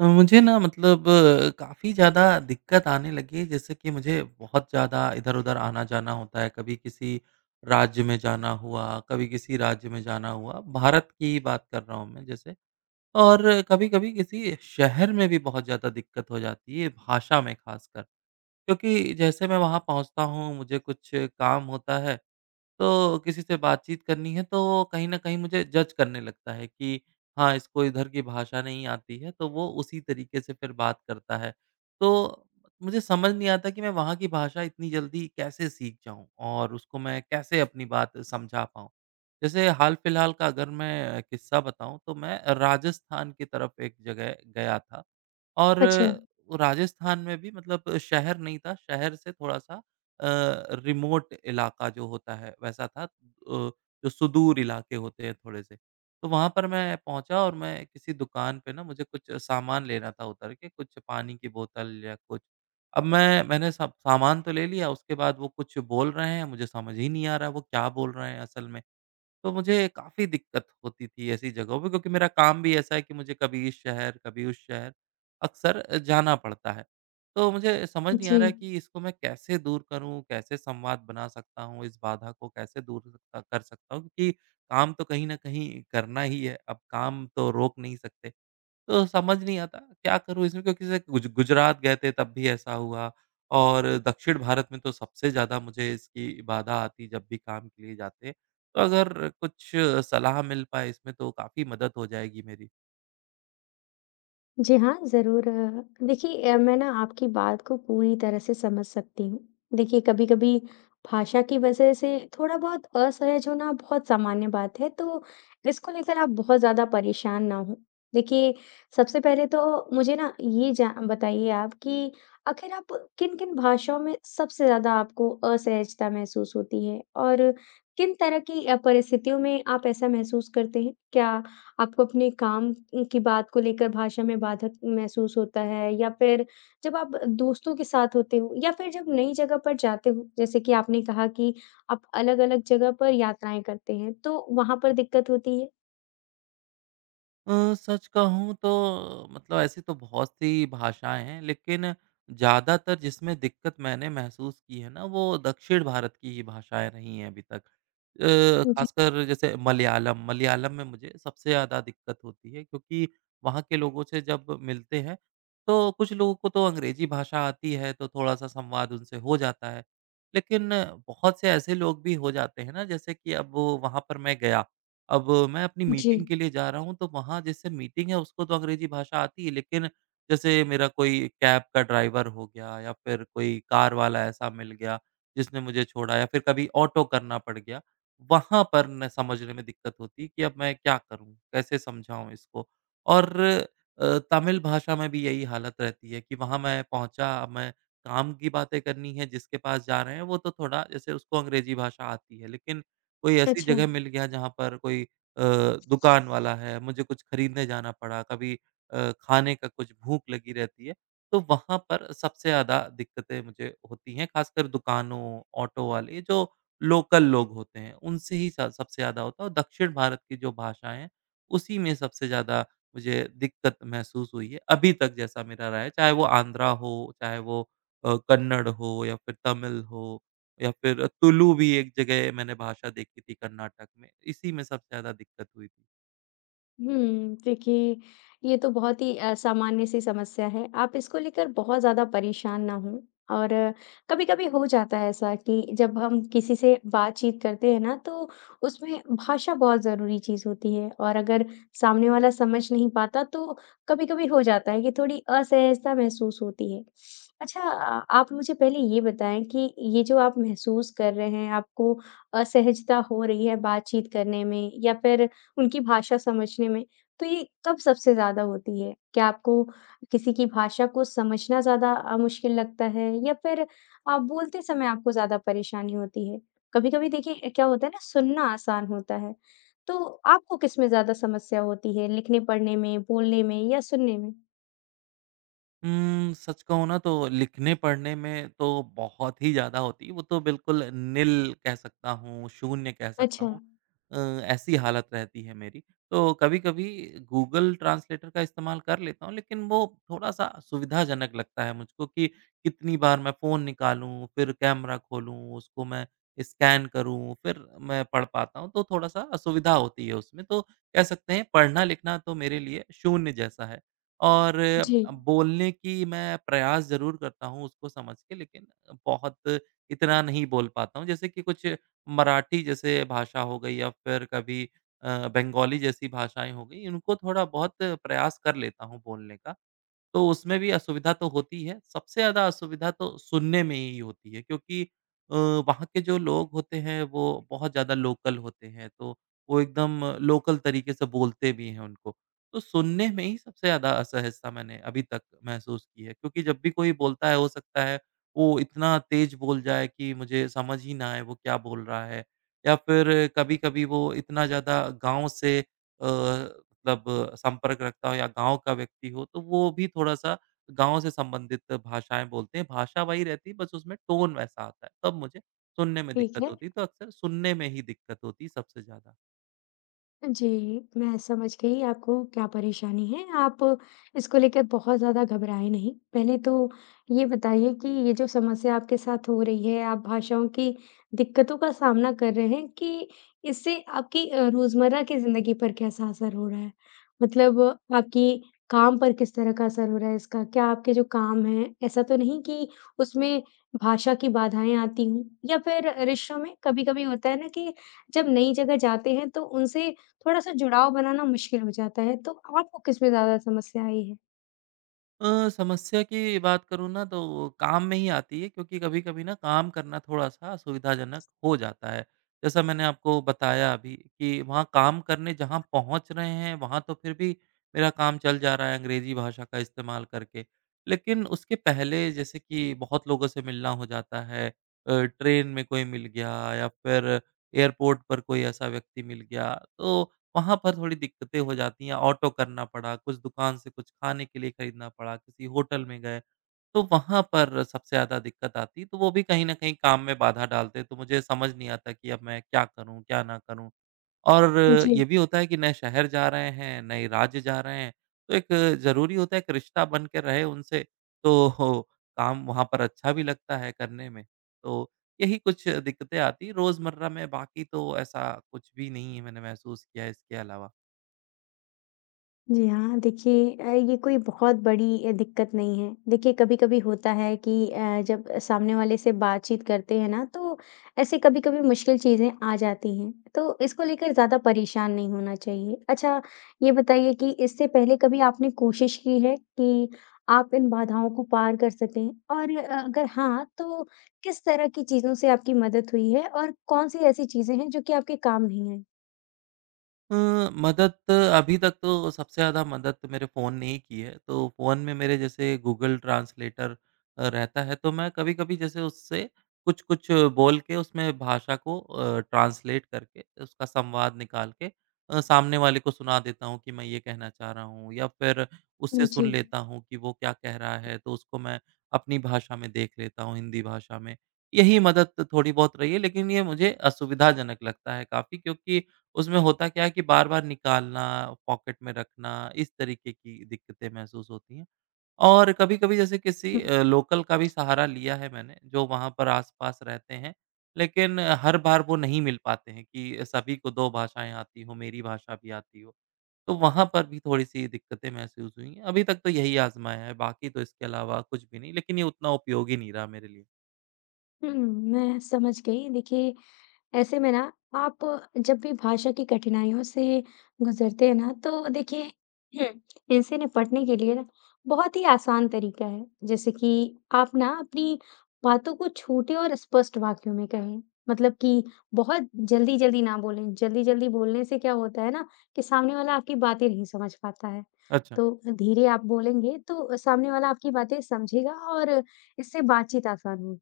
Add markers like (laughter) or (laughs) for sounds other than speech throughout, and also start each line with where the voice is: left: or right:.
right: मुझे ना मतलब काफ़ी ज़्यादा दिक्कत आने लगी है, जैसे कि मुझे बहुत ज़्यादा इधर-उधर आना-जाना होता है, कभी किसी राज्य में जाना हुआ, कभी किसी राज्य में जाना हुआ, भारत की ही बात कर रहा हूँ मैं जैसे। और कभी-कभी किसी शहर में भी बहुत ज़्यादा दिक्कत हो जाती है, भाषा में ख़ासकर। क्योंकि जैसे मैं वहाँ पहुँचता हूँ, मुझे कुछ काम होता है तो किसी से बातचीत करनी है तो कहीं न कहीं मुझे जज करने लगता है कि हाँ, इसको इधर की भाषा नहीं आती है तो वो उसी तरीके से फिर बात करता है। तो मुझे समझ नहीं आता कि मैं वहाँ की भाषा इतनी जल्दी कैसे सीख जाऊँ और उसको मैं कैसे अपनी बात समझा पाऊँ। जैसे हाल-फिलहाल का अगर मैं किस्सा बताऊँ तो मैं राजस्थान की तरफ एक जगह गया था और
left: अच्छा,
right: राजस्थान में भी मतलब शहर नहीं था, शहर से थोड़ा-सा अ, रिमोट इलाका जो होता है वैसा था, जो सुदूर इलाके होते हैं थोड़े से। तो वहाँ पर मैं पहुँचा और मैं किसी दुकान पे ना मुझे कुछ सामान लेना था उतर के, कुछ पानी की बोतल या कुछ। अब मैंने सब सामान तो ले लिया उसके बाद वो कुछ बोल रहे हैं, मुझे समझ ही नहीं आ रहा है वो क्या बोल रहे हैं असल में। तो मुझे काफ़ी दिक्कत होती थी ऐसी जगहों पे क्योंकि मेरा काम भी ऐसा है कि मुझे कभी इस शहर, कभी उस शहर, अक्सर जाना पड़ता है। तो मुझे समझ नहीं आ
left: जी।
right: रहा है कि इसको मैं कैसे दूर करूँ, कैसे संवाद बना सकता हूँ, इस बाधा को कैसे दूर सकता कर सकता हूँ क्योंकि काम तो कहीं न कहीं करना ही है, अब काम तो रोक नहीं सकते। तो समझ नहीं आता क्या करूँ इसमें क्योंकि जैसे गुजरात गए थे तब भी ऐसा हुआ और दक्षिण भारत में तो सबसे ज़्यादा मुझे इसकी बाधा आती जब भी काम के लिए जाते। तो अगर कुछ सलाह मिल पाए इसमें तो काफ़ी मदद हो जाएगी मेरी।
left: जी हाँ, ज़रूर। देखिए, मैं ना आपकी बात को पूरी तरह से समझ सकती हूँ। देखिए, कभी-कभी भाषा की वज़ह से थोड़ा-बहुत असहज होना बहुत सामान्य बात है, तो इसको लेकर आप बहुत ज़्यादा परेशान ना हों। देखिए, सबसे पहले तो मुझे ना ये जा बताइए आप कि आखिर आप किन-किन भाषाओं में सबसे ज़्यादा आपको असहजता महसूस होती है? और किन तरह की परिस्थितियों में आप ऐसा महसूस करते हैं? क्या आपको अपने काम की बात को लेकर भाषा में बाधक महसूस होता है, या फिर जब आप दोस्तों के साथ होते हो, या फिर जब नई जगह पर जाते हो, जैसे कि आपने कहा कि आप अलग-अलग जगह पर यात्राएँ करते हैं, तो वहाँ पर दिक्कत होती है?
right: सच कहूँ तो मतलब ऐसी तो बहुत सी भाषाएँ हैं, लेकिन ज़्यादातर जिसमें दिक्कत मैंने महसूस की है ना, वो दक्षिण भारत की ही भाषाएँ रही हैं अभी तक।
left: जी।
right: खासकर जैसे मलयालम, मलयालम में मुझे सबसे ज़्यादा दिक्कत होती है क्योंकि वहाँ के लोगों से जब मिलते हैं, तो कुछ लोगों को तो अंग्रेज़ी भाषा आती है, तो थोड़ा-सा संवाद उनसे हो जाता है। लेकिन बहुत से ऐसे लोग भी हो जाते हैं ना, जैसे कि अब वो वहाँ पर मैं गया, अब मैं अपनी
left: जी।
right: मीटिंग के लिए जा रहा हूँ, तो वहाँ जैसे मीटिंग है उसको तो अंग्रेज़ी भाषा आती है, लेकिन जैसे मेरा कोई कैब का ड्राइवर हो गया या फिर कोई कार वाला ऐसा मिल गया, जिसने मुझे छोड़ा या फिर कभी ऑटो करना पड़ गया, वहाँ पर न समझने में दिक्कत होती है कि अब मैं क्या करूँ? कैसे समझाऊँ इसको? और तमिल भाषा में भी यही हालत रहती है कि वहाँ मैं पहुँचा, अब मैं काम की बातें करनी है, जिसके पास जा रहे हैं वो तो थोड़ा जैसे उसको अंग्रेज़ी भाषा आती है, लेकिन कोई ऐसी
left: अच्छा।
right: जगह मिल गया जहाँ पर कोई अ, दुकान वाला है, मुझे कुछ खरीदने जाना पड़ा, कभी खाने का कुछ भूख लगी रहती है, तो वहाँ पर सबसे ज़्यादा दिक्कतें मुझे होती हैं, खासकर दुकानों, ऑटो वाले जो लोकल लोग होते हैं, उनसे ही स सबसे ज़्यादा होता है और दक्षिण भारत की जो भाषाएँ हैं, उसी में सबसे ज़्यादा मुझे दिक्कत महसूस हुई है, अभी तक जैसा मेरा रहा है, चाहे वो आंध्रा हो, चाहे वो कन्नड़ हो या फिर तमिल हो। या फिर तुलु भी एक जगह मैंने भाषा देखी थी कर्नाटक में, इसी में सबसे ज़्यादा दिक्कत हुई थी।
left: हुँ, देखिए, ये तो बहुत ही सामान्य सी समस्या है। आप इसको लेकर बहुत ज़्यादा परेशान ना हों। और कभी-कभी हो जाता है ऐसा कि जब हम किसी से बातचीत करते हैं ना, तो उसमें भाषा बहुत ज़रूरी चीज़ होती है, और अगर सामने वाला समझ नहीं पाता, तो कभी-कभी हो जाता है कि थोड़ी असहजता महसूस होती है। अच्छा, आप मुझे पहले ये बताएँ कि ये जो आप महसूस कर रहे हैं, आपको असहजता हो रही है बातचीत करने में, या फिर उनकी भाषा समझने में, तो ये कब सबसे ज़्यादा होती है? क्या आपको किसी की भाषा को समझना ज़्यादा मुश्किल लगता है, या फिर बोलते समय आपको ज़्यादा परेशानी होती है? कभी-कभी देखिए, क्या होता है ना, सुनना आसान होता है, तो आपको किसमें ज़्यादा समस्या होती है? लिखने-पढ़ने में, बोलने में, या सुनने में?
right: सच कहूँ ना तो लिखने-पढ़ने में तो बहुत ही ज़्यादा होती है, वो तो बिल्कुल निल कह सकता हूँ, शून्य कह सकता
left: अच्छा।
right: हूँ। अ, ऐसी हालत रहती है मेरी। तो कभी-कभी गूगल ट्रांसलेटर का इस्तेमाल कर लेता हूँ, लेकिन वो थोड़ा-सा सुविधाजनक लगता है मुझको कि कितनी बार मैं फ़ोन निकालूँ, फिर कैमरा खोलूँ, उसको मैं स्कैन करूँ, फिर मैं पढ़ पाता हूँ, तो थोड़ा-सा असुविधा होती है उसमें। तो कह सकते हैं पढ़ना-लिखना तो मेरे लिए शून्य जैसा है। और
left: जी,
right: बोलने की मैं प्रयास ज़रूर करता हूँ उसको समझ के लेकिन बहुत इतना नहीं बोल पाता हूँ। जैसे कि कुछ मराठी जैसे भाषा हो गई या फिर कभी बंगाली जैसी भाषाएँ हो गई, इनको थोड़ा बहुत प्रयास कर लेता हूँ बोलने का। तो उसमें भी असुविधा तो होती है, सबसे ज़्यादा असुविधा तो सुनने में ही होती है क्योंकि वहाँ के जो लोग होते हैं वो बहुत ज़्यादा लोकल होते हैं, तो वो एकदम लोकल तरीके से बोलते भी हैं उनको। तो सुनने में ही सबसे ज़्यादा असहजता मैंने अभी तक महसूस की है क्योंकि जब भी कोई बोलता है हो सकता है वो इतना तेज़ बोल जाए कि मुझे समझ ही ना आए वो क्या बोल रहा है या फिर कभी-कभी वो इतना ज़्यादा गाँव से अ, मतलब संपर्क रखता हो या गाँव का व्यक्ति हो, तो वो भी थोड़ा-सा गाँव से संबंधित भाषाएँ बोलते हैं। भाषा वही रहती है, बस उसमें टोन वैसा आता है, तब मुझे सुनने में
left: ठीक
right: दिक्कत
left: है।
right: होती है। तो अक्सर सुनने में ही दिक्कत होती है सबसे ज़्यादा।
left: जी, मैं समझ गई आपको क्या परेशानी है। आप इसको लेकर बहुत ज़्यादा घबराएँ नहीं। पहले तो ये बताइए कि ये जो समस्या आपके साथ हो रही है, आप भाषाओं की दिक्कतों का सामना कर रहे हैं, कि इससे आपकी रोज़मर्रा की ज़िंदगी पर कैसा असर हो रहा है? मतलब आपकी काम पर किस तरह का असर हो रहा है इसका? क्या आपके जो काम हैं, ऐसा तो नहीं कि उसमें भाषा की बाधाएँ आती हों? या फिर रिश्तों में कभी-कभी होता है ना, कि जब नई जगह जाते हैं, तो उनसे थोड़ा-सा जुड़ाव बनाना मुश्किल हो जाता है, तो आपको किसमें ज़्यादा समस्या आई है?
right: समस्या की बात करूँ ना तो वो काम में ही आती है क्योंकि कभी-कभी ना काम करना थोड़ा-सा असुविधाजनक हो जाता है। जैसा मैंने आपको बताया अभी कि वहाँ काम करने जहाँ पहुँच रहे हैं वहाँ तो फिर भी मेरा काम चल जा रहा है अंग्रेज़ी भाषा का इस्तेमाल करके। लेकिन उसके पहले जैसे कि बहुत लोगों से मिलना हो जाता है, ट्रेन में कोई मिल गया या फिर एयरपोर्ट पर कोई ऐसा व्यक्ति मिल गया तो वहाँ पर थोड़ी दिक्कतें हो जाती हैं, ऑटो करना पड़ा, कुछ दुकान से कुछ खाने के लिए खरीदना पड़ा, किसी होटल में गए, तो वहाँ पर सबसे ज़्यादा दिक्कत आती। तो वो भी कहीं न कहीं काम में बाधा डालते, तो मुझे समझ नहीं आता कि अब मैं क्या करूँ, क्या ना करूँ? और
left: जी।
right: ये भी होता है कि नए शहर जा रहे हैं, नए राज्य जा रहे हैं, तो एक ज़रूरी होता है एक रिश्ता बन के रहे उनसे, तो हो काम वहाँ पर अच्छा भी लगता है करने में। तो यही कुछ दिक्कतें आती हैं रोज़मर्रा में, बाकी तो ऐसा कुछ भी नहीं है मैंने महसूस किया है इसके अलावा।
left: जी हाँ, देखिए, ये कोई बहुत बड़ी दिक्कत नहीं है। देखिए, कभी-कभी होता है कि जब सामने वाले से बातचीत करते हैं ना, तो ऐसे कभी-कभी मुश्किल चीज़ें आ जाती हैं, तो इसको लेकर ज़्यादा परेशान नहीं होना चाहिए। अच्छा, ये बताइए कि इससे पहले कभी आपने कोशिश की है कि आप इन बाधाओं को पार कर सकें? और अगर हाँ, तो किस तरह की चीज़ों से आपकी मदद हुई है, और कौन-सी ऐसी चीज़ें हैं जो कि आपके काम नहीं आई?
right: अ, मदद अभी तक तो सबसे ज़्यादा मदद तो मेरे फ़ोन ने ही की है। तो फ़ोन में मेरे जैसे गूगल ट्रांसलेटर रहता है, तो मैं कभी-कभी जैसे उससे कुछ-कुछ बोल के उसमें भाषा को ट्रांसलेट करके उसका संवाद निकाल के सामने वाले को सुना देता हूँ कि मैं ये कहना चाह रहा हूँ या फिर उससे सुन
left: जी।
right: लेता हूँ कि वो क्या कह रहा है, तो उसको मैं अपनी भाषा में देख लेता हूँ, हिंदी भाषा में। यही मदद थोड़ी बहुत रही है, लेकिन ये मुझे असुविधाजनक लगता है काफ़ी क्योंकि उसमें होता क्या है कि बार-बार निकालना, पॉकेट में रखना, इस तरीके की दिक्कतें महसूस होती हैं। और कभी-कभी जैसे किसी
left: हुँ,
right: लोकल का भी सहारा लिया है मैंने, जो वहाँ पर आस-पास रहते हैं, लेकिन हर बार वो नहीं मिल पाते हैं कि सभी को 2 भाषाएँ आती हों, मेरी भाषा भी आती हो। तो वहाँ पर भी थोड़ी-सी दिक्कतें महसूस हुई हैं। अभी तक तो यही आज़माया है, बाकी तो इसके अलावा कुछ भी नहीं, लेकिन ये उतना उपयोगी नहीं रहा मेरे लिए।
left: हुँ, मैं समझ गई। देखिए, ऐसे में ना, आप जब भी भाषा की कठिनाइयों से गुजरते हैं ना, तो देखिए, हम्म, इनसे निपटने के लिए ना बहुत ही आसान तरीका है, जैसे कि आप ना अपनी बातों को छोटे और स्पष्ट वाक्यों में कहें। मतलब कि बहुत जल्दी जल्दी ना बोलें। जल्दी जल्दी बोलने से क्या होता है ना, कि सामने वाला आपकी बातें नहीं समझ पाता है।
right: अच्छा।
left: तो धीरे आप बोलेंगे, तो सामने वाला आपकी बातें समझेगा, और इससे बातचीत आसान होगी।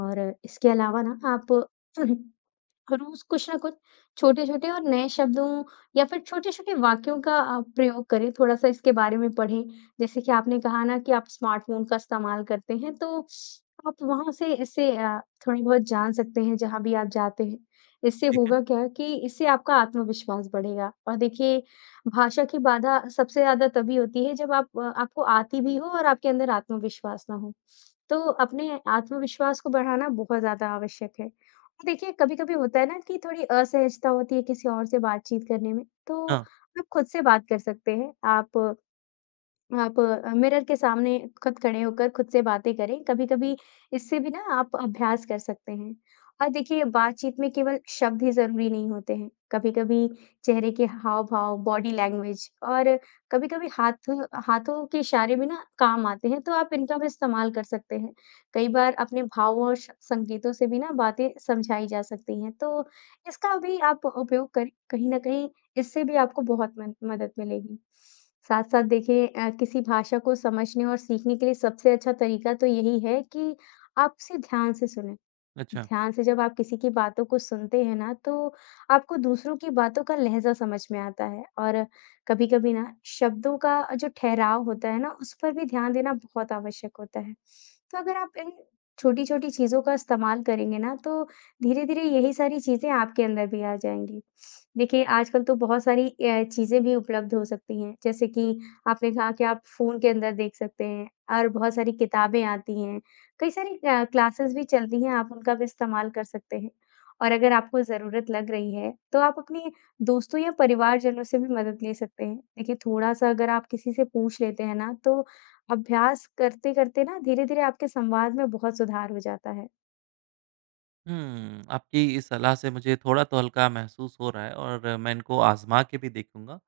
left: और इसके अलावा ना, आप (laughs) रोज़ कुछ ना कुछ छोटे-छोटे और नए शब्दों, या फिर छोटे-छोटे वाक्यों का प्रयोग करें, थोड़ा-सा इसके बारे में पढ़ें। जैसे कि आपने कहा ना कि आप स्मार्टफ़ोन का इस्तेमाल करते हैं, तो आप वहाँ से इसे थोड़ी बहुत जान सकते हैं, जहाँ भी आप जाते हैं। इससे
right: ठीक है।
left: होगा क्या कि इससे आपका आत्मविश्वास बढ़ेगा। और देखिए, भाषा की बाधा सबसे ज़्यादा तभी होती है जब आप आपको आती भी हो और आपके अंदर आत्मविश्वास ना हो। तो अपने आत्मविश्वास को बढ़ाना बहुत ज़्यादा आवश्यक है। देखिए, कभी-कभी होता है ना, कि थोड़ी असहजता होती है किसी और से बातचीत करने में, तो
right: हाँ,
left: आप खुद से बात कर सकते हैं। आप मिरर के सामने खुद खड़े होकर खुद से बातें करें, कभी-कभी इससे भी ना आप अभ्यास कर सकते हैं। और देखिए, बातचीत में केवल शब्द ही ज़रूरी नहीं होते हैं, कभी-कभी चेहरे के हाव-भाव, बॉडी लैंग्वेज, और कभी-कभी हाथों के इशारे भी ना काम आते हैं, तो आप इनका भी इस्तेमाल कर सकते हैं। कई बार अपने भावों और श संकेतों से भी ना बातें समझाई जा सकती हैं, तो इसका भी आप उपयोग करें। कहीं न कहीं इससे भी आपको बहुत मन मदद मिलेगी। साथ-साथ देखिए, किसी भाषा को समझने और सीखने के लिए सबसे अच्छा तरीका तो यही है कि आप उसे ध्यान से सुनें।
right: अच्छा।
left: ध्यान से जब आप किसी की बातों को सुनते हैं ना, तो आपको दूसरों की बातों का लहज़ा समझ में आता है, और कभी-कभी ना शब्दों का जो ठहराव होता है ना, उस पर भी ध्यान देना बहुत आवश्यक होता है। तो अगर आप इन छोटी-छोटी चीज़ों का इस्तेमाल करेंगे ना, तो धीरे-धीरे यही सारी चीज़ें आपके अंदर भी आ जाएँगी। देखिए, आजकल तो बहुत सारी चीज़ें भी उपलब्ध हो सकती हैं, जैसे कि आपने कहा कि आप फ़ोन के अंदर देख सकते हैं, और बहुत सारी किताबें आती हैं। कई सारी क्लासेस भी चलती हैं, आप उनका भी इस्तेमाल कर सकते हैं, और अगर आपको ज़रूरत लग रही है, तो आप अपने दोस्तों या परिवारजनों से भी मदद ले सकते हैं। देखिए, थोड़ा-सा अगर आप किसी से पूछ लेते हैं ना, तो अभ्यास करते-करते ना धीरे-धीरे आपके संवाद में बहुत सुधार हो जाता है।
right: हुँ, आपकी इस सलाह से मुझे थोड़ा तो हल्का महसूस हो रहा है और मैं इनको आज़मा के भी देखूँगा।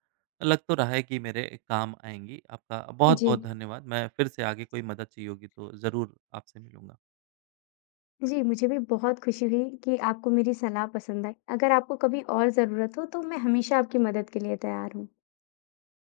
right: लग तो रहा है कि मेरे काम आएँगी। आपका
left: जी।
right: बहुत-बहुत धन्यवाद। मैं फिर से आगे कोई मदद चाहिए होगी तो ज़रूर आपसे मिलूँगा।
left: जी, मुझे भी बहुत खुशी हुई कि आपको मेरी सलाह पसंद आई। अगर आपको कभी और ज़रूरत हो, तो मैं हमेशा आपकी मदद के लिए तैयार हूँ।